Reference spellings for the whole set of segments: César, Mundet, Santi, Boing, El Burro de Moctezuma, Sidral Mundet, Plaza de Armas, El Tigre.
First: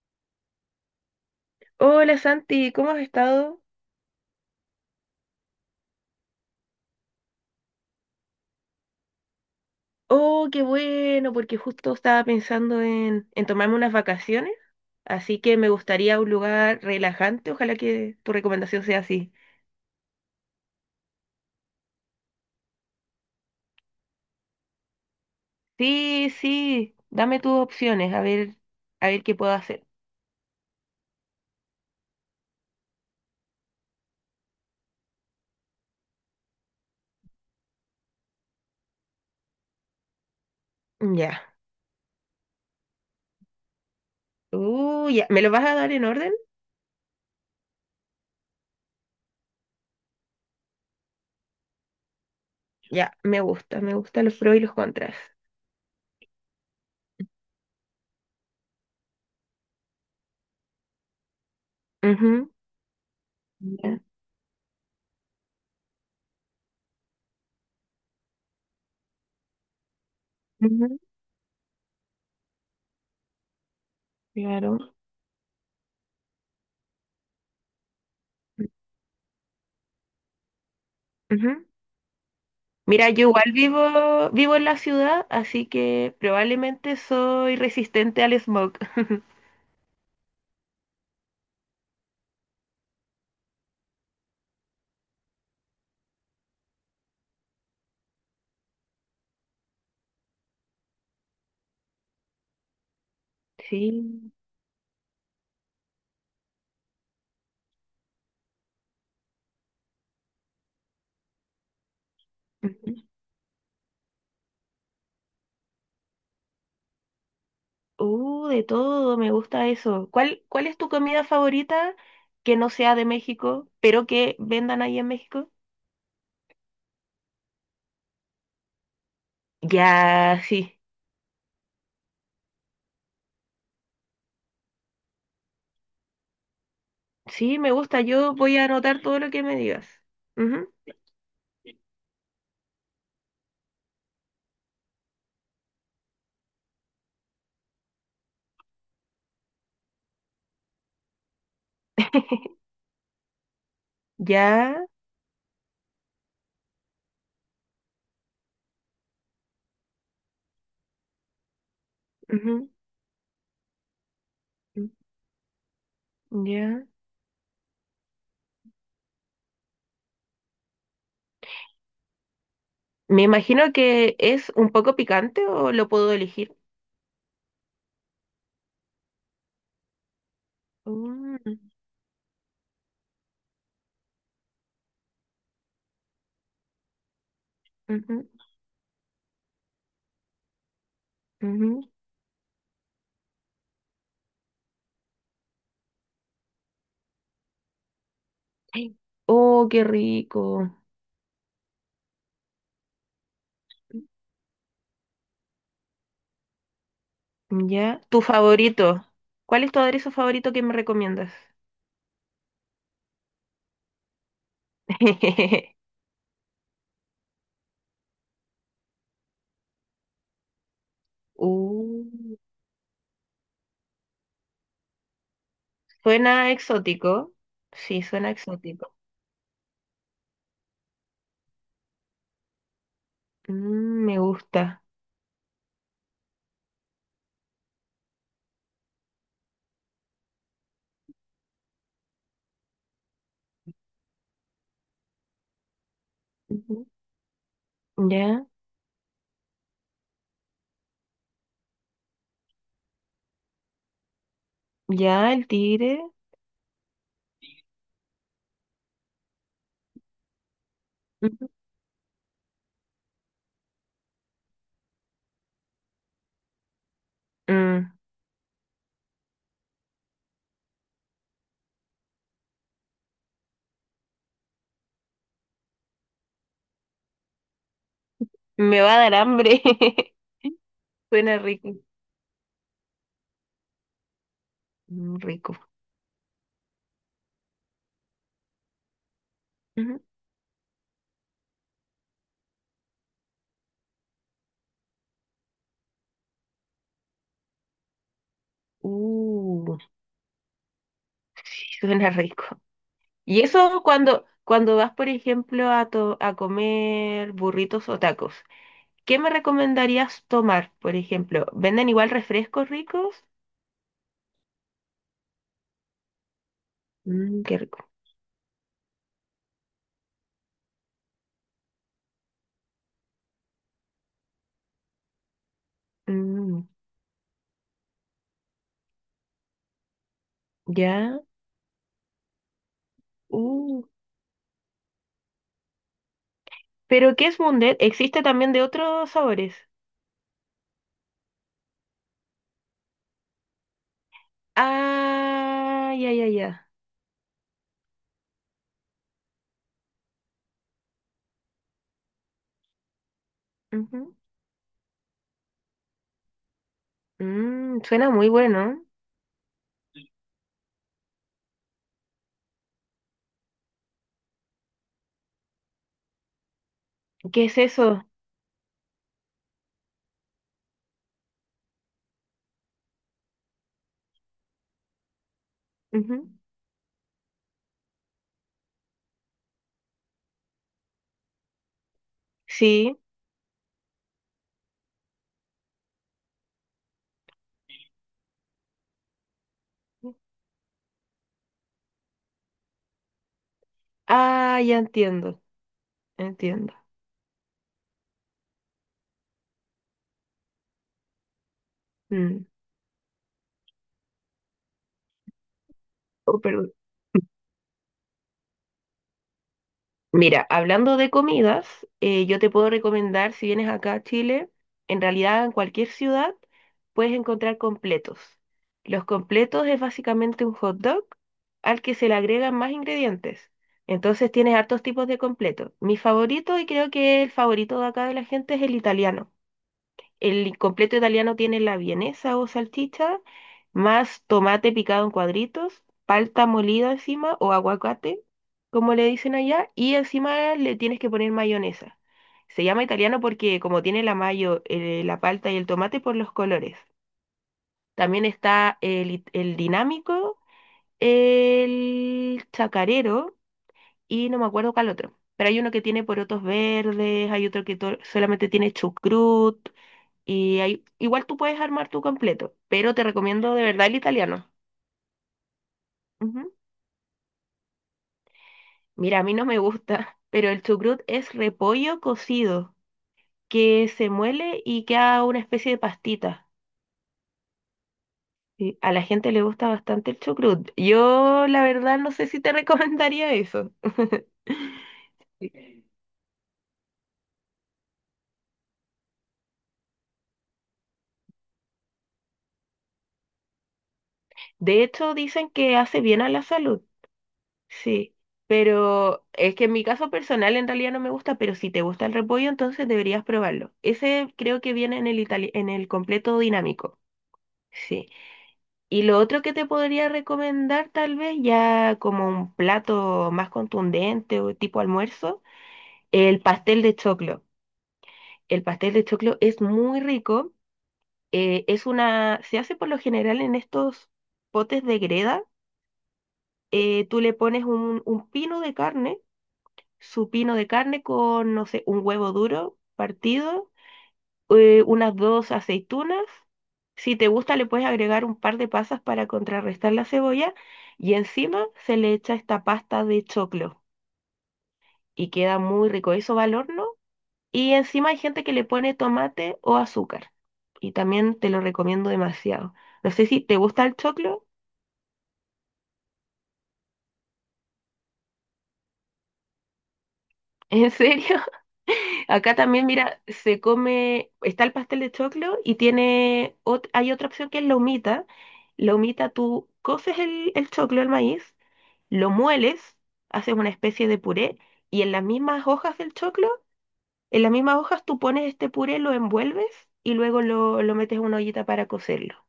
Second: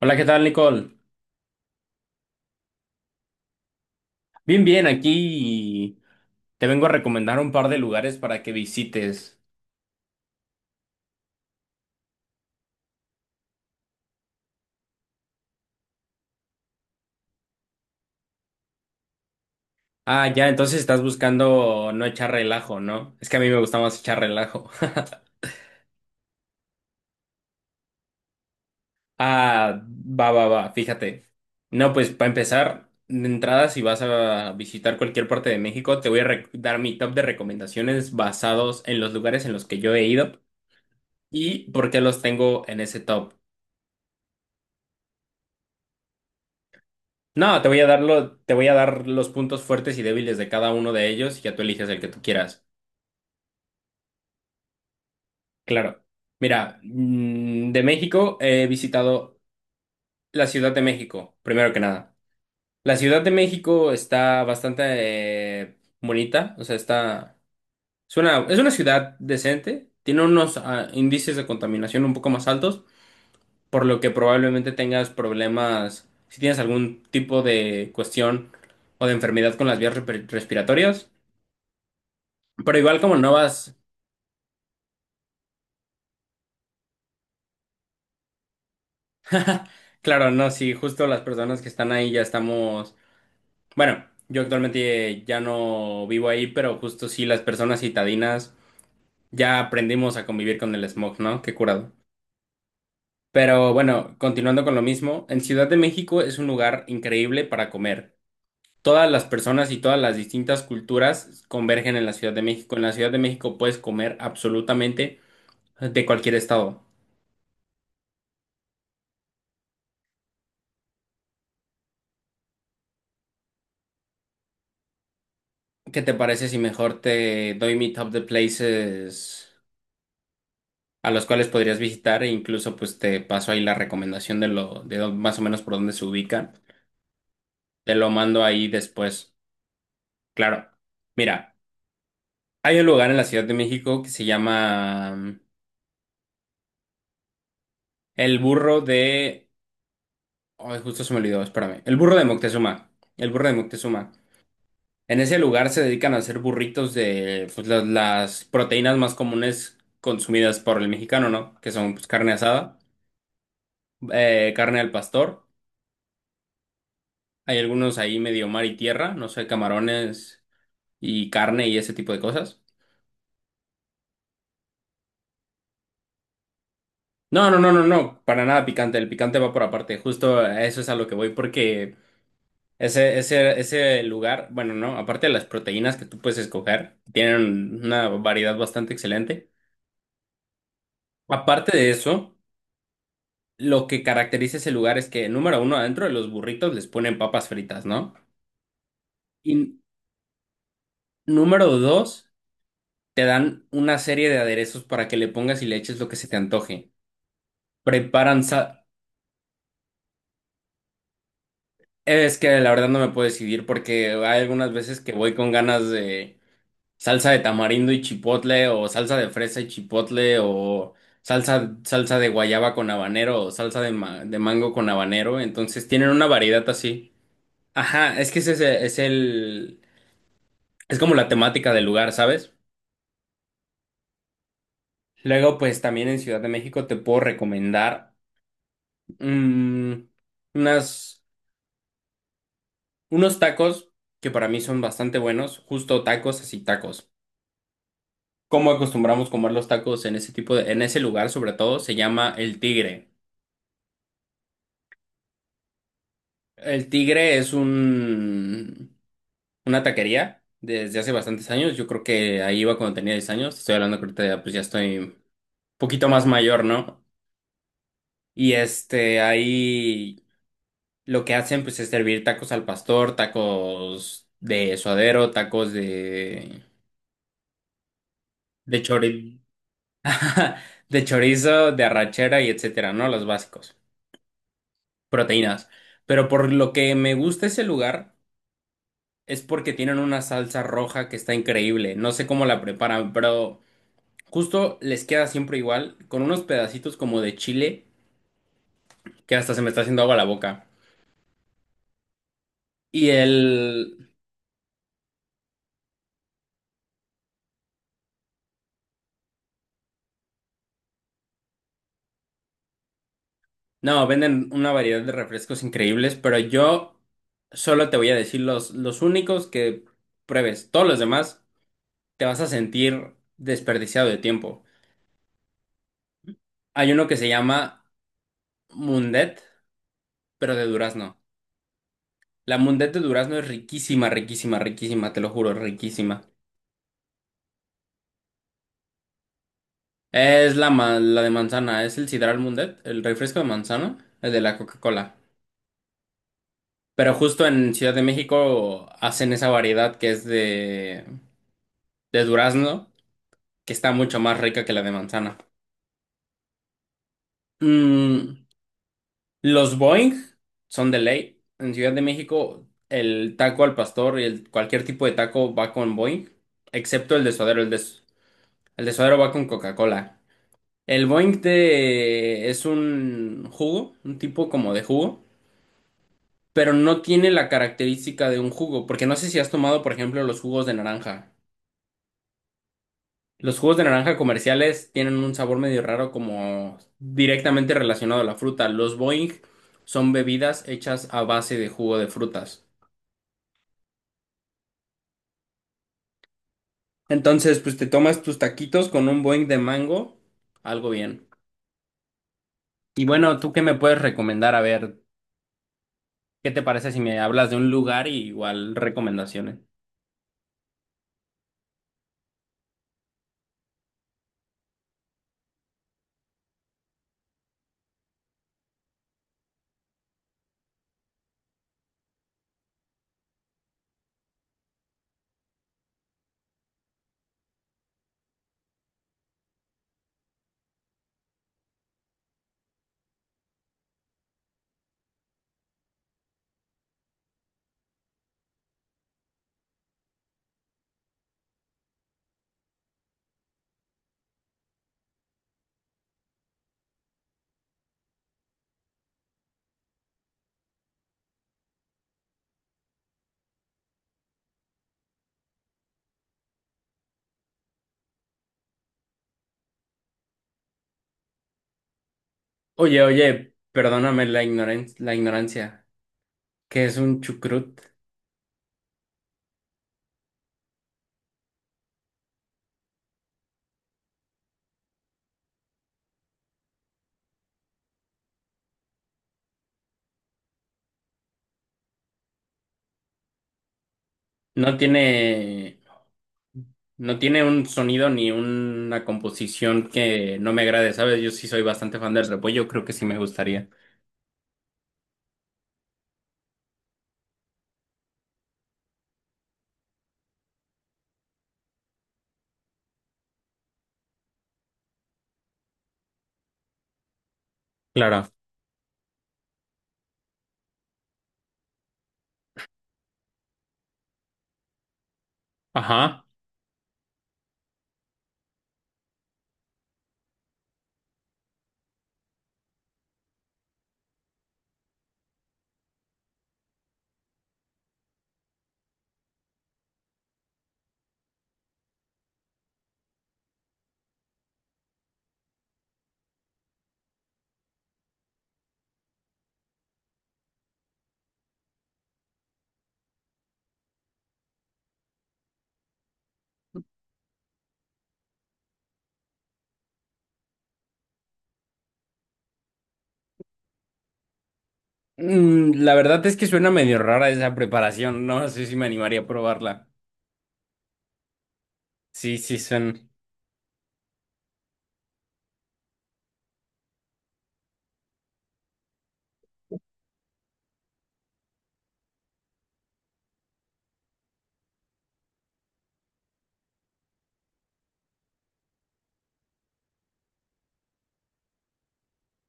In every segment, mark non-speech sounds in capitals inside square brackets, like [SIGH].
Hola, ¿qué tal, Nicole? Hola Santi, ¿cómo has estado? Bien, bien, aquí te vengo a recomendar un par de lugares para que visites. Oh, qué bueno, porque justo estaba pensando en tomarme unas vacaciones, así que me gustaría un lugar relajante, ojalá que tu recomendación sea así. Ah, ya, entonces estás buscando no echar relajo, ¿no? Es que a mí me gusta más echar relajo. [LAUGHS] Sí, sí, dame tus opciones, a ver qué puedo Ah, hacer. va, va, va, fíjate. No, pues para empezar, de entrada, si vas a visitar cualquier parte de México, te voy a re- dar mi top de recomendaciones basados en los lugares en los que yo he ido Ya. y por qué los tengo en ese top. Ya. ¿Me lo vas a dar en orden? No, te voy a dar los puntos fuertes y débiles de cada uno de ellos y ya tú eliges el que tú quieras. Ya, me gusta, me gustan los pros y los contras. Claro. Mira, de México he visitado la Ciudad de México, primero que nada. Ujú, La Ciudad de México ya, está bastante bonita, o sea, está es una ciudad decente, tiene unos ujú, índices de contaminación un poco más altos, por lo que probablemente claro, tengas problemas si tienes algún tipo de cuestión o de enfermedad con las vías respiratorias. ujú. Pero igual Mira, como yo no igual vas, vivo en la ciudad, así que probablemente soy resistente al smog. [LAUGHS] claro, no, sí, justo las personas que están ahí ya estamos, bueno, yo actualmente ya no vivo ahí, pero justo sí las personas citadinas ya aprendimos a convivir con el smog, ¿no? Qué curado. Pero bueno, Sí. continuando con lo mismo, en Ciudad de México es un lugar increíble para comer. Todas las personas y todas las distintas culturas convergen en la Ciudad de México. En la Ujú. Ciudad de México puedes comer absolutamente de cualquier estado. De todo, me gusta eso. ¿Cuál es tu comida favorita que no sea de México, pero que vendan ahí en México? ¿Qué te parece si mejor te doy mi top de places? Ya, sí. A los cuales podrías visitar e incluso pues te paso ahí la recomendación de más o menos por dónde se ubica. Sí, me Te gusta. lo Yo mando voy a ahí anotar todo lo después. que me digas. Claro. Ujú. Mira, hay un lugar en la Ciudad de México que se llama El Burro de Ay, justo se me olvidó, espérame. El Burro de Moctezuma. El Burro de Moctezuma. Ya. En ese lugar se dedican a hacer burritos de pues, las proteínas más comunes consumidas por el mexicano, ¿no? Que son pues, carne Ujú. asada, carne Mm. al pastor. Ya. Hay algunos ahí medio mar y tierra, no sé, camarones y carne y ese tipo de cosas. Me imagino que es un poco picante o lo puedo elegir. No, no, no, no, no, para nada picante, el picante va por aparte, justo a eso es a lo que voy Mm. porque ese lugar, bueno, no, aparte de las proteínas que tú puedes escoger, tienen una Ujú, variedad bastante excelente. Aparte ujú. de eso, lo que caracteriza ese lugar es que, número uno, adentro de los burritos les ponen papas fritas, ¿no? Ay, oh, Y qué rico. número dos, te dan una serie de aderezos para que le pongas y le eches lo que se te antoje. Ya. Tu Preparan, sa- favorito. ¿Cuál es tu aderezo favorito que me recomiendas? es que la verdad no me puedo decidir porque hay algunas veces que voy con [LAUGHS] ganas de salsa de tamarindo y chipotle o salsa de fresa y chipotle o Uh, salsa de guayaba con habanero o salsa de mango con habanero. Entonces tienen una Suena variedad así. exótico. Sí, Ajá, suena es que exótico. Es como la temática del lugar, ¿sabes? Mm, me gusta. Luego, pues también en Ciudad de México te puedo recomendar mm, unas, unos tacos que para mí son bastante buenos, justo tacos, así Ujú. tacos. Ya, Cómo acostumbramos comer los tacos en en ese lugar sobre todo, se llama El Tigre. ya, el tigre. El Tigre es una taquería desde hace Ujú. bastantes años. Yo creo que ahí iba cuando tenía 10 años. Estoy hablando que ahorita ya, pues ya estoy un poquito más mayor, ¿no? Mm, Y este, ahí lo que hacen pues es servir tacos al pastor, tacos de suadero, me de va a dar chori- hambre. [LAUGHS] [LAUGHS] de Suena chorizo, rico. de arrachera y etcétera, ¿no? Los básicos. Mm, rico. Proteínas. Pero por lo que me gusta ese lugar es porque tienen Ujú. una salsa roja que está increíble. No sé cómo la preparan, pero justo les queda siempre igual, con unos pedacitos como de chile que hasta se me Uh, está haciendo agua la boca. sí, suena rico. Y Y eso el... cuando vas, por ejemplo, a comer burritos o tacos. ¿Qué me recomendarías tomar, por ejemplo? ¿Venden igual refrescos ricos? No, venden una variedad de refrescos increíbles, pero yo Mm, qué rico. solo te voy a decir los únicos que pruebes. Todos los demás te vas a sentir desperdiciado de tiempo. Mm, Hay uno que se llama Mundet, pero de durazno. ya. La mundet de durazno es Uh. riquísima, riquísima, riquísima, te lo juro, riquísima. ¿Pero qué es Mundet? ¿Existe también de otros sabores? Es la de manzana, es el sidral mundet, el refresco de manzana, el de la Coca-Cola. Ah, ya, ya, ya. Pero justo en Ciudad de México hacen esa variedad que es de durazno, que está Ujú. mucho más rica que la de manzana. Mm, suena muy Mm, bueno. los Boing son de ley. En Ciudad de México, el taco al pastor y cualquier tipo de taco va con Boing, excepto el de ¿Qué es suadero. Eso? El de suadero va con Coca-Cola. El Boing es un jugo, un tipo como de jugo, Ujú. pero no tiene la característica de un jugo, porque no sé si has tomado, por ejemplo, los jugos de naranja. Sí. Los jugos de naranja comerciales tienen un sabor medio raro como directamente relacionado a la fruta. Los Boing son bebidas hechas a base de jugo de frutas. Ah, ya entiendo. Entiendo. Entonces, pues te tomas tus taquitos con un Boing de mango, algo bien. Mm. Y bueno, ¿tú qué me puedes recomendar? A ver, Oh, ¿qué te perdón. parece si me [LAUGHS] hablas de un lugar y igual recomendaciones? Mira, hablando de comidas, yo te puedo recomendar, si vienes acá a Chile, en realidad en cualquier ciudad puedes encontrar completos. Los completos es básicamente un hot dog al que se le agregan más ingredientes. Entonces tienes hartos tipos de completos. Mi favorito y creo que el favorito de acá de la gente es el italiano. El completo italiano tiene la vienesa o salchicha, más tomate picado en cuadritos, palta molida encima o aguacate, como le dicen allá, y encima le tienes que poner mayonesa. Se llama italiano porque como tiene la mayo, la palta y el tomate por los colores. También está el dinámico, el chacarero y no me acuerdo cuál otro. Pero hay uno que tiene porotos verdes, hay otro que solamente tiene chucrut. Y ahí, igual tú puedes armar tu completo, pero Oye, te oye, recomiendo de verdad el perdóname italiano. La ignorancia. Ujú. ¿Qué es un chucrut? Mira, a mí no me gusta, [LAUGHS] pero el chucrut es repollo cocido, que se muele y queda una especie de pastita. Y a la gente le gusta bastante el chucrut. Yo, la verdad, no sé si te recomendaría eso. [LAUGHS] No tiene, no tiene un sonido ni una composición que no me agrade, ¿sabes? Yo sí soy bastante fan del repollo, creo que sí me gustaría. De hecho, dicen que hace bien a la salud. Sí, pero es que en mi caso personal en realidad no me gusta, pero si te gusta el repollo, entonces deberías probarlo. Ese creo que viene en en el completo dinámico. Sí. Claro. Y lo otro que te podría recomendar, tal vez ya como un plato más contundente o tipo almuerzo, Ajá. el pastel de choclo. El pastel de choclo es muy rico. Es una, se hace por lo general en estos potes de greda. Tú le pones un pino de carne, su pino de carne con, no sé, un huevo duro partido, unas dos aceitunas. Si te gusta, le puedes agregar un par de pasas para contrarrestar la cebolla y encima se le echa esta pasta de choclo y queda muy rico. Eso va al horno y encima hay gente que le pone tomate o azúcar y también te lo recomiendo demasiado. No sé si te gusta el choclo, Mm, la verdad es que suena medio rara esa preparación, no, no sé si me animaría a probarla. [LAUGHS] ¿en serio? Sí, Acá sí, también, son. mira, se come, está el pastel de choclo y tiene, hay otra opción que es la humita. La humita, tú coces el choclo, el maíz, lo mueles, haces una especie de puré y en las mismas hojas del choclo, en las mismas hojas tú pones este puré, lo envuelves y luego lo metes en una ollita para cocerlo.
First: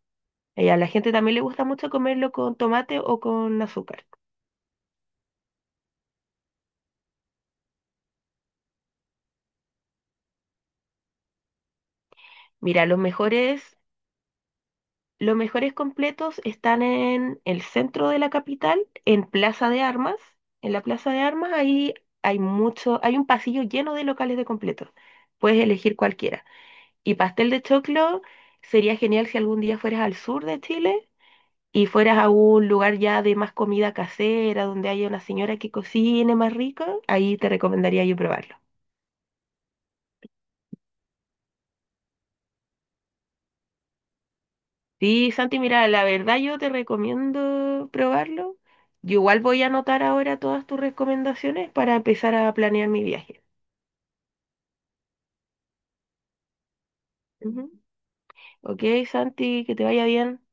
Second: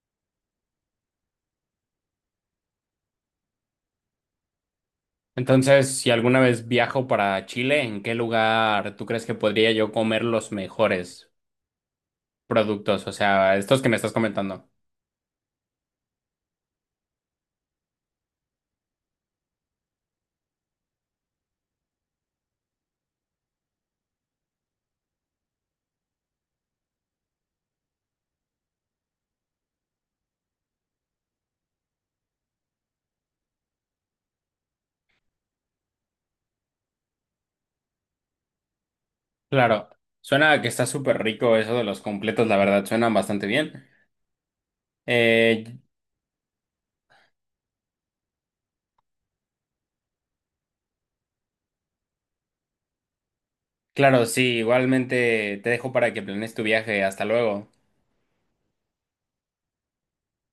Y a la gente también le gusta mucho comerlo con tomate o con azúcar. Entonces, si alguna vez viajo para Chile, ¿en qué lugar tú crees que podría yo comer los mejores Mira, los productos? O sea, mejores estos que me estás comentando. los mejores completos están en el centro de la capital, en Plaza de Armas. En la Plaza de Armas ahí hay mucho, hay un pasillo lleno de locales de completos. Puedes elegir cualquiera. Y pastel de choclo sería genial si algún día fueras al sur de Chile y fueras a un lugar ya de más comida casera, donde haya una señora que cocine más rico. Ahí te recomendaría yo probarlo. Claro, suena a que está súper rico eso de los completos, la verdad, suenan bastante bien. Sí, Santi, Eh, mira, la verdad yo te recomiendo probarlo. Yo igual voy a anotar ahora todas tus recomendaciones para empezar a planear mi viaje. claro, sí, igualmente te dejo para que planees tu viaje. Hasta luego. Ujú. Ok, Santi, que te vaya bien.